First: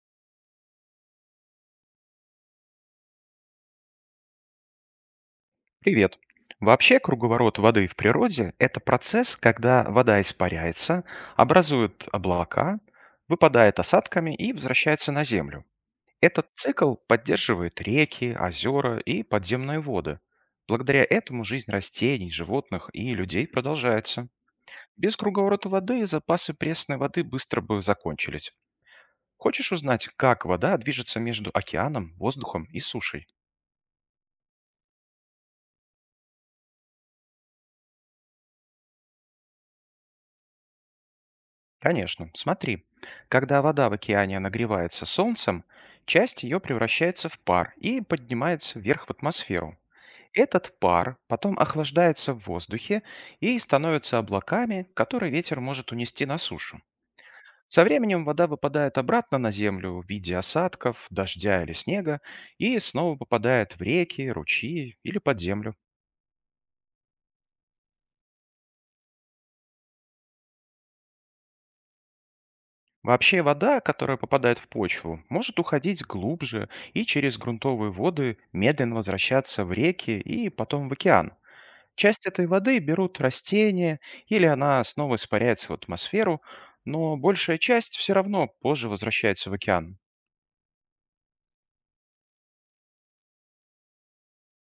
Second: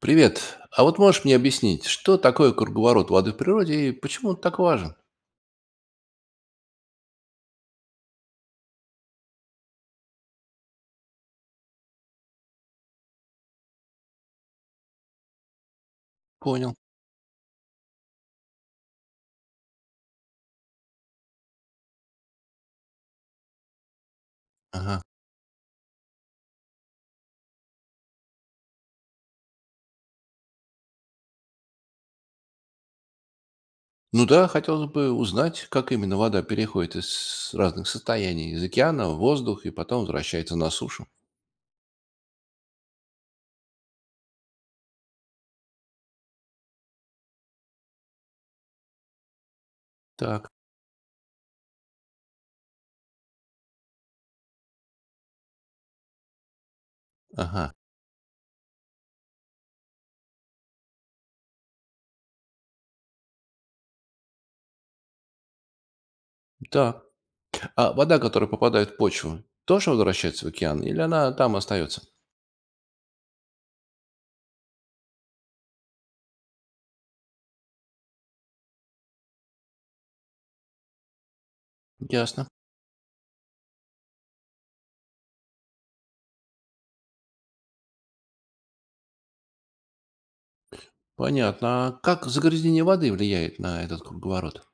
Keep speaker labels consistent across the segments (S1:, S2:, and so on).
S1: Привет. А вот можешь мне объяснить, что такое круговорот воды в природе и почему он так важен?
S2: Привет. Вообще круговорот воды в природе– это процесс, когда вода испаряется, образует облака, выпадает осадками и возвращается на Землю. Этот
S1: Понял.
S2: цикл поддерживает реки, озера и подземные воды. Благодаря этому жизнь растений, животных и людей продолжается.
S1: Ага.
S2: Без круговорота воды запасы пресной воды быстро бы закончились. Хочешь узнать, как вода движется между океаном, воздухом и сушей?
S1: Ну да, хотелось бы узнать, как именно вода переходит из разных состояний, из океана в воздух и потом возвращается на сушу.
S2: Конечно. Смотри, когда вода в океане нагревается солнцем, часть ее превращается в пар и поднимается вверх в атмосферу.
S1: Так,
S2: Этот пар потом охлаждается в воздухе и становится облаками, которые ветер может унести на сушу.
S1: ага,
S2: Со временем вода выпадает обратно на землю в виде осадков, дождя или снега и снова попадает в реки, ручьи или под землю.
S1: да. А вода, которая попадает в почву, тоже возвращается в океан или она там остается?
S2: Вообще вода, которая попадает в почву, может уходить глубже и через грунтовые воды медленно возвращаться в реки и потом в океан. Часть этой
S1: Ясно.
S2: воды берут растения или она снова испаряется в атмосферу, но большая часть все равно позже возвращается в океан.
S1: Понятно. А как загрязнение воды влияет на этот круговорот?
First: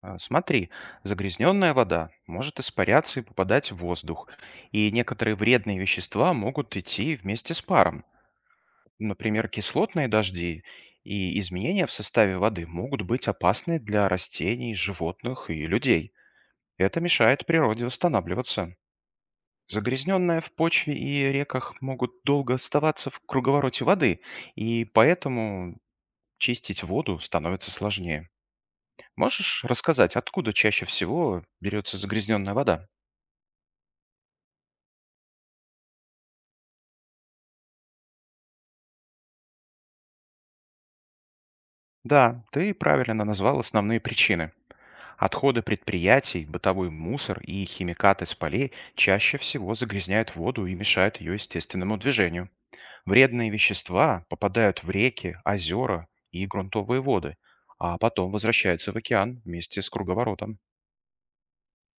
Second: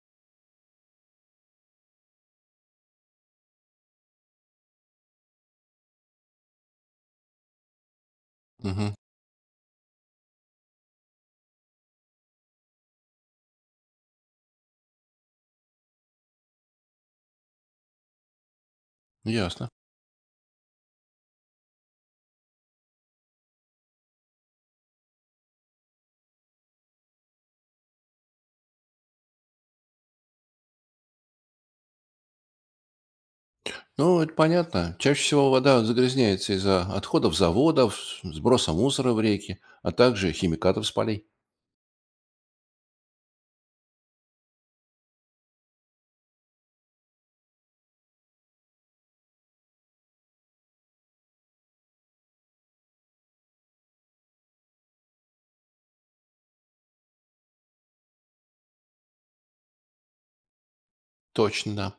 S2: А, смотри, загрязненная вода может испаряться и попадать в воздух, и некоторые вредные вещества могут идти вместе с паром.
S1: Угу,
S2: Например, кислотные дожди и изменения в составе воды могут быть опасны для растений, животных и людей. Это мешает природе восстанавливаться.
S1: ясно.
S2: Загрязненная в почве и реках могут долго оставаться в круговороте воды, и поэтому чистить воду становится сложнее. Можешь рассказать, откуда чаще всего берется загрязненная вода?
S1: Ну, это понятно. Чаще всего вода загрязняется из-за отходов заводов, сброса мусора в реки, а также химикатов с полей.
S2: Да, ты правильно назвал основные причины. Отходы предприятий, бытовой мусор и химикаты с полей чаще всего загрязняют воду и мешают ее естественному движению. Вредные вещества попадают в реки, озера и грунтовые воды, а потом возвращаются в океан вместе с круговоротом.
S1: Точно, да.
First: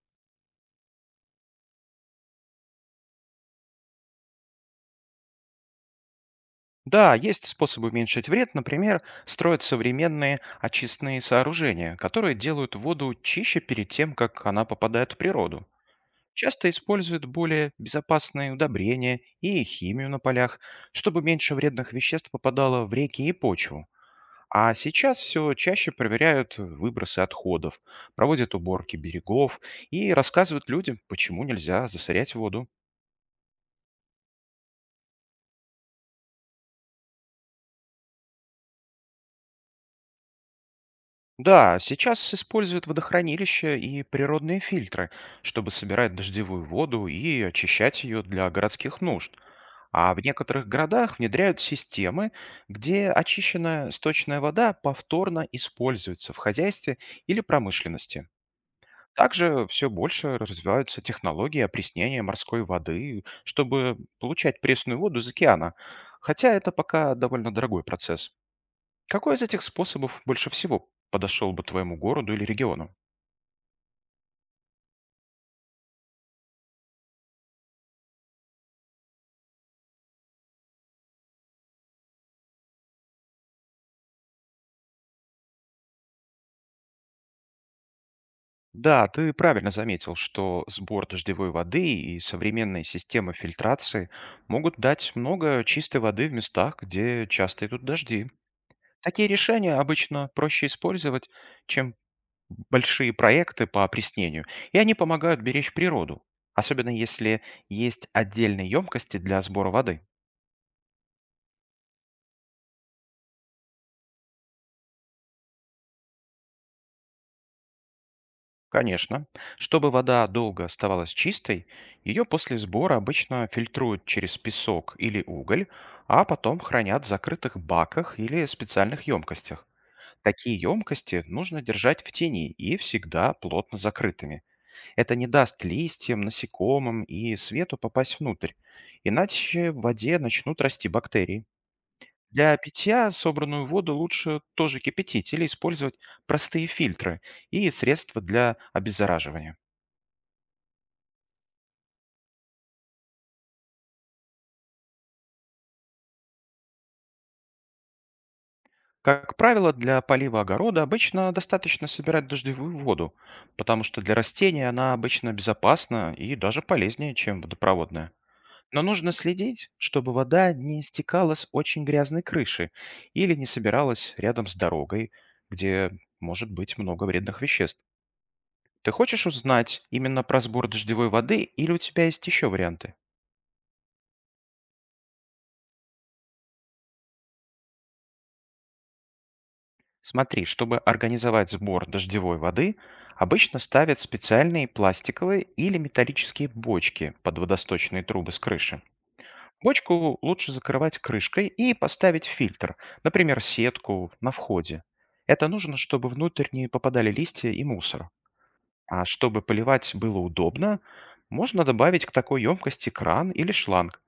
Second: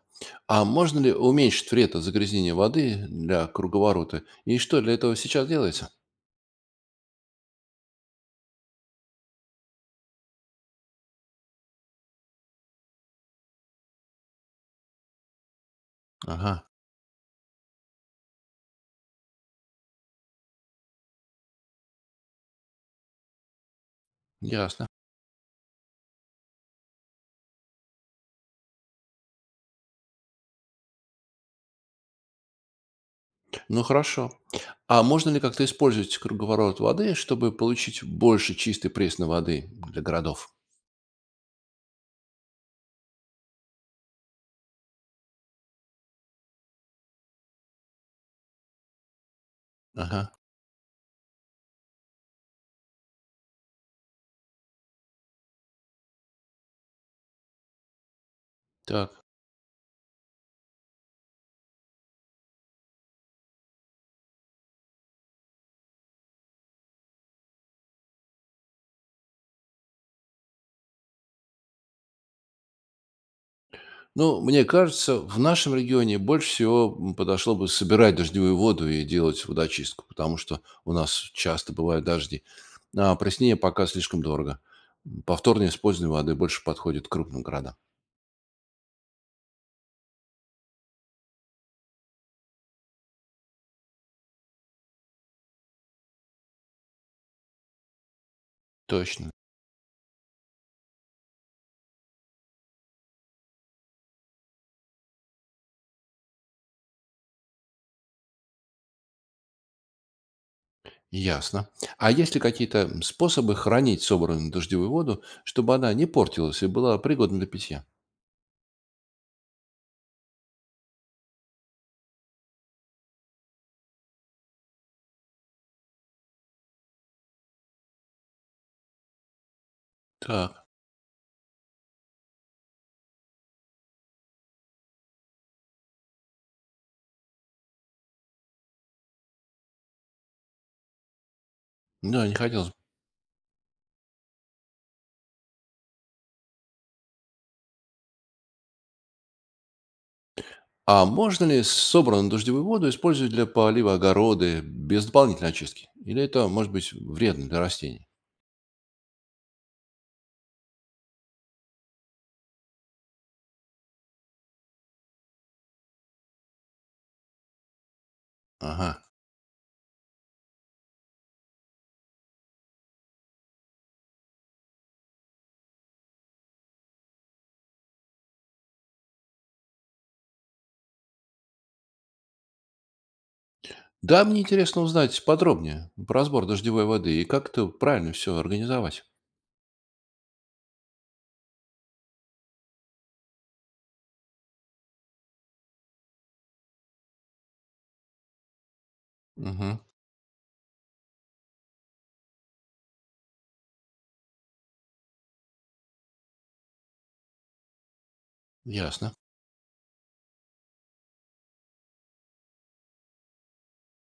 S1: А можно ли уменьшить вред от загрязнения воды для круговорота? И что для этого сейчас делается?
S2: Да, есть способы уменьшить вред, например, строят современные очистные сооружения, которые делают воду чище перед тем, как она попадает в природу.
S1: Ага,
S2: Часто используют более безопасные удобрения и химию на полях, чтобы меньше вредных веществ попадало в реки и почву. А
S1: ясно.
S2: сейчас все чаще проверяют выбросы отходов, проводят уборки берегов и рассказывают людям, почему нельзя засорять воду.
S1: Ну, хорошо. А можно ли как-то использовать круговорот воды, чтобы получить больше чистой пресной воды для городов?
S2: Да, сейчас используют водохранилища и природные фильтры, чтобы собирать дождевую воду и очищать ее для городских нужд. А в
S1: Ага,
S2: некоторых городах внедряют системы, где очищенная сточная вода повторно используется в хозяйстве или промышленности.
S1: так.
S2: Также все больше развиваются технологии опреснения морской воды, чтобы получать пресную воду из океана. Хотя это пока довольно дорогой процесс. Какой из этих способов больше всего подошел бы твоему городу или региону?
S1: Ну, мне кажется, в нашем регионе больше всего подошло бы собирать дождевую воду и делать водочистку, потому что у нас часто бывают дожди. А проснение пока слишком дорого. Повторное использование воды больше подходит к крупным городам.
S2: Да, ты правильно заметил, что сбор дождевой воды и современные системы фильтрации могут дать много чистой воды в местах, где часто идут дожди. Такие
S1: Точно.
S2: решения обычно проще использовать, чем большие проекты по опреснению, и они помогают беречь природу, особенно если есть отдельные емкости для сбора воды.
S1: Ясно. А есть ли какие-то способы хранить собранную дождевую воду, чтобы она не портилась и была пригодна для питья?
S2: Конечно. Чтобы вода долго оставалась чистой, ее после сбора обычно фильтруют через песок или уголь, а потом хранят в закрытых баках или специальных емкостях. Такие
S1: Так.
S2: емкости нужно держать в тени и всегда плотно закрытыми. Это не даст листьям, насекомым и свету попасть внутрь, иначе в воде начнут расти бактерии.
S1: Да, не
S2: Для
S1: хотелось бы
S2: питья собранную воду лучше тоже кипятить или использовать простые фильтры и средства для обеззараживания.
S1: А можно ли собранную дождевую воду использовать для полива огорода без дополнительной очистки? Или это может быть вредно для растений?
S2: Как правило, для полива огорода обычно достаточно собирать дождевую воду, потому что для растений она обычно безопасна и даже полезнее, чем водопроводная. Но
S1: Ага.
S2: нужно следить, чтобы вода не стекала с очень грязной крыши или не собиралась рядом с дорогой, где может быть много вредных веществ. Ты хочешь узнать именно про сбор дождевой воды или у тебя есть еще варианты?
S1: Да, мне интересно узнать подробнее про сбор дождевой воды и как это правильно все организовать.
S2: Смотри, чтобы организовать сбор дождевой воды, обычно ставят специальные пластиковые или металлические бочки под водосточные трубы с крыши.
S1: Угу.
S2: Бочку лучше закрывать крышкой и поставить фильтр, например, сетку на входе. Это нужно, чтобы внутрь не попадали листья и мусор. А
S1: Ясно.
S2: чтобы поливать было удобно, можно добавить к такой емкости кран или шланг.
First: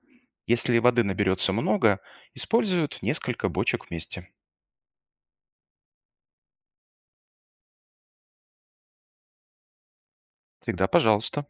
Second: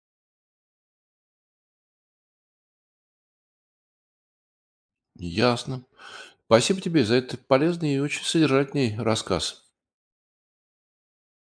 S2: Если воды наберется много, используют несколько бочек вместе.
S1: Ясно. Спасибо тебе за этот полезный и очень содержательный рассказ.
S2: Всегда пожалуйста.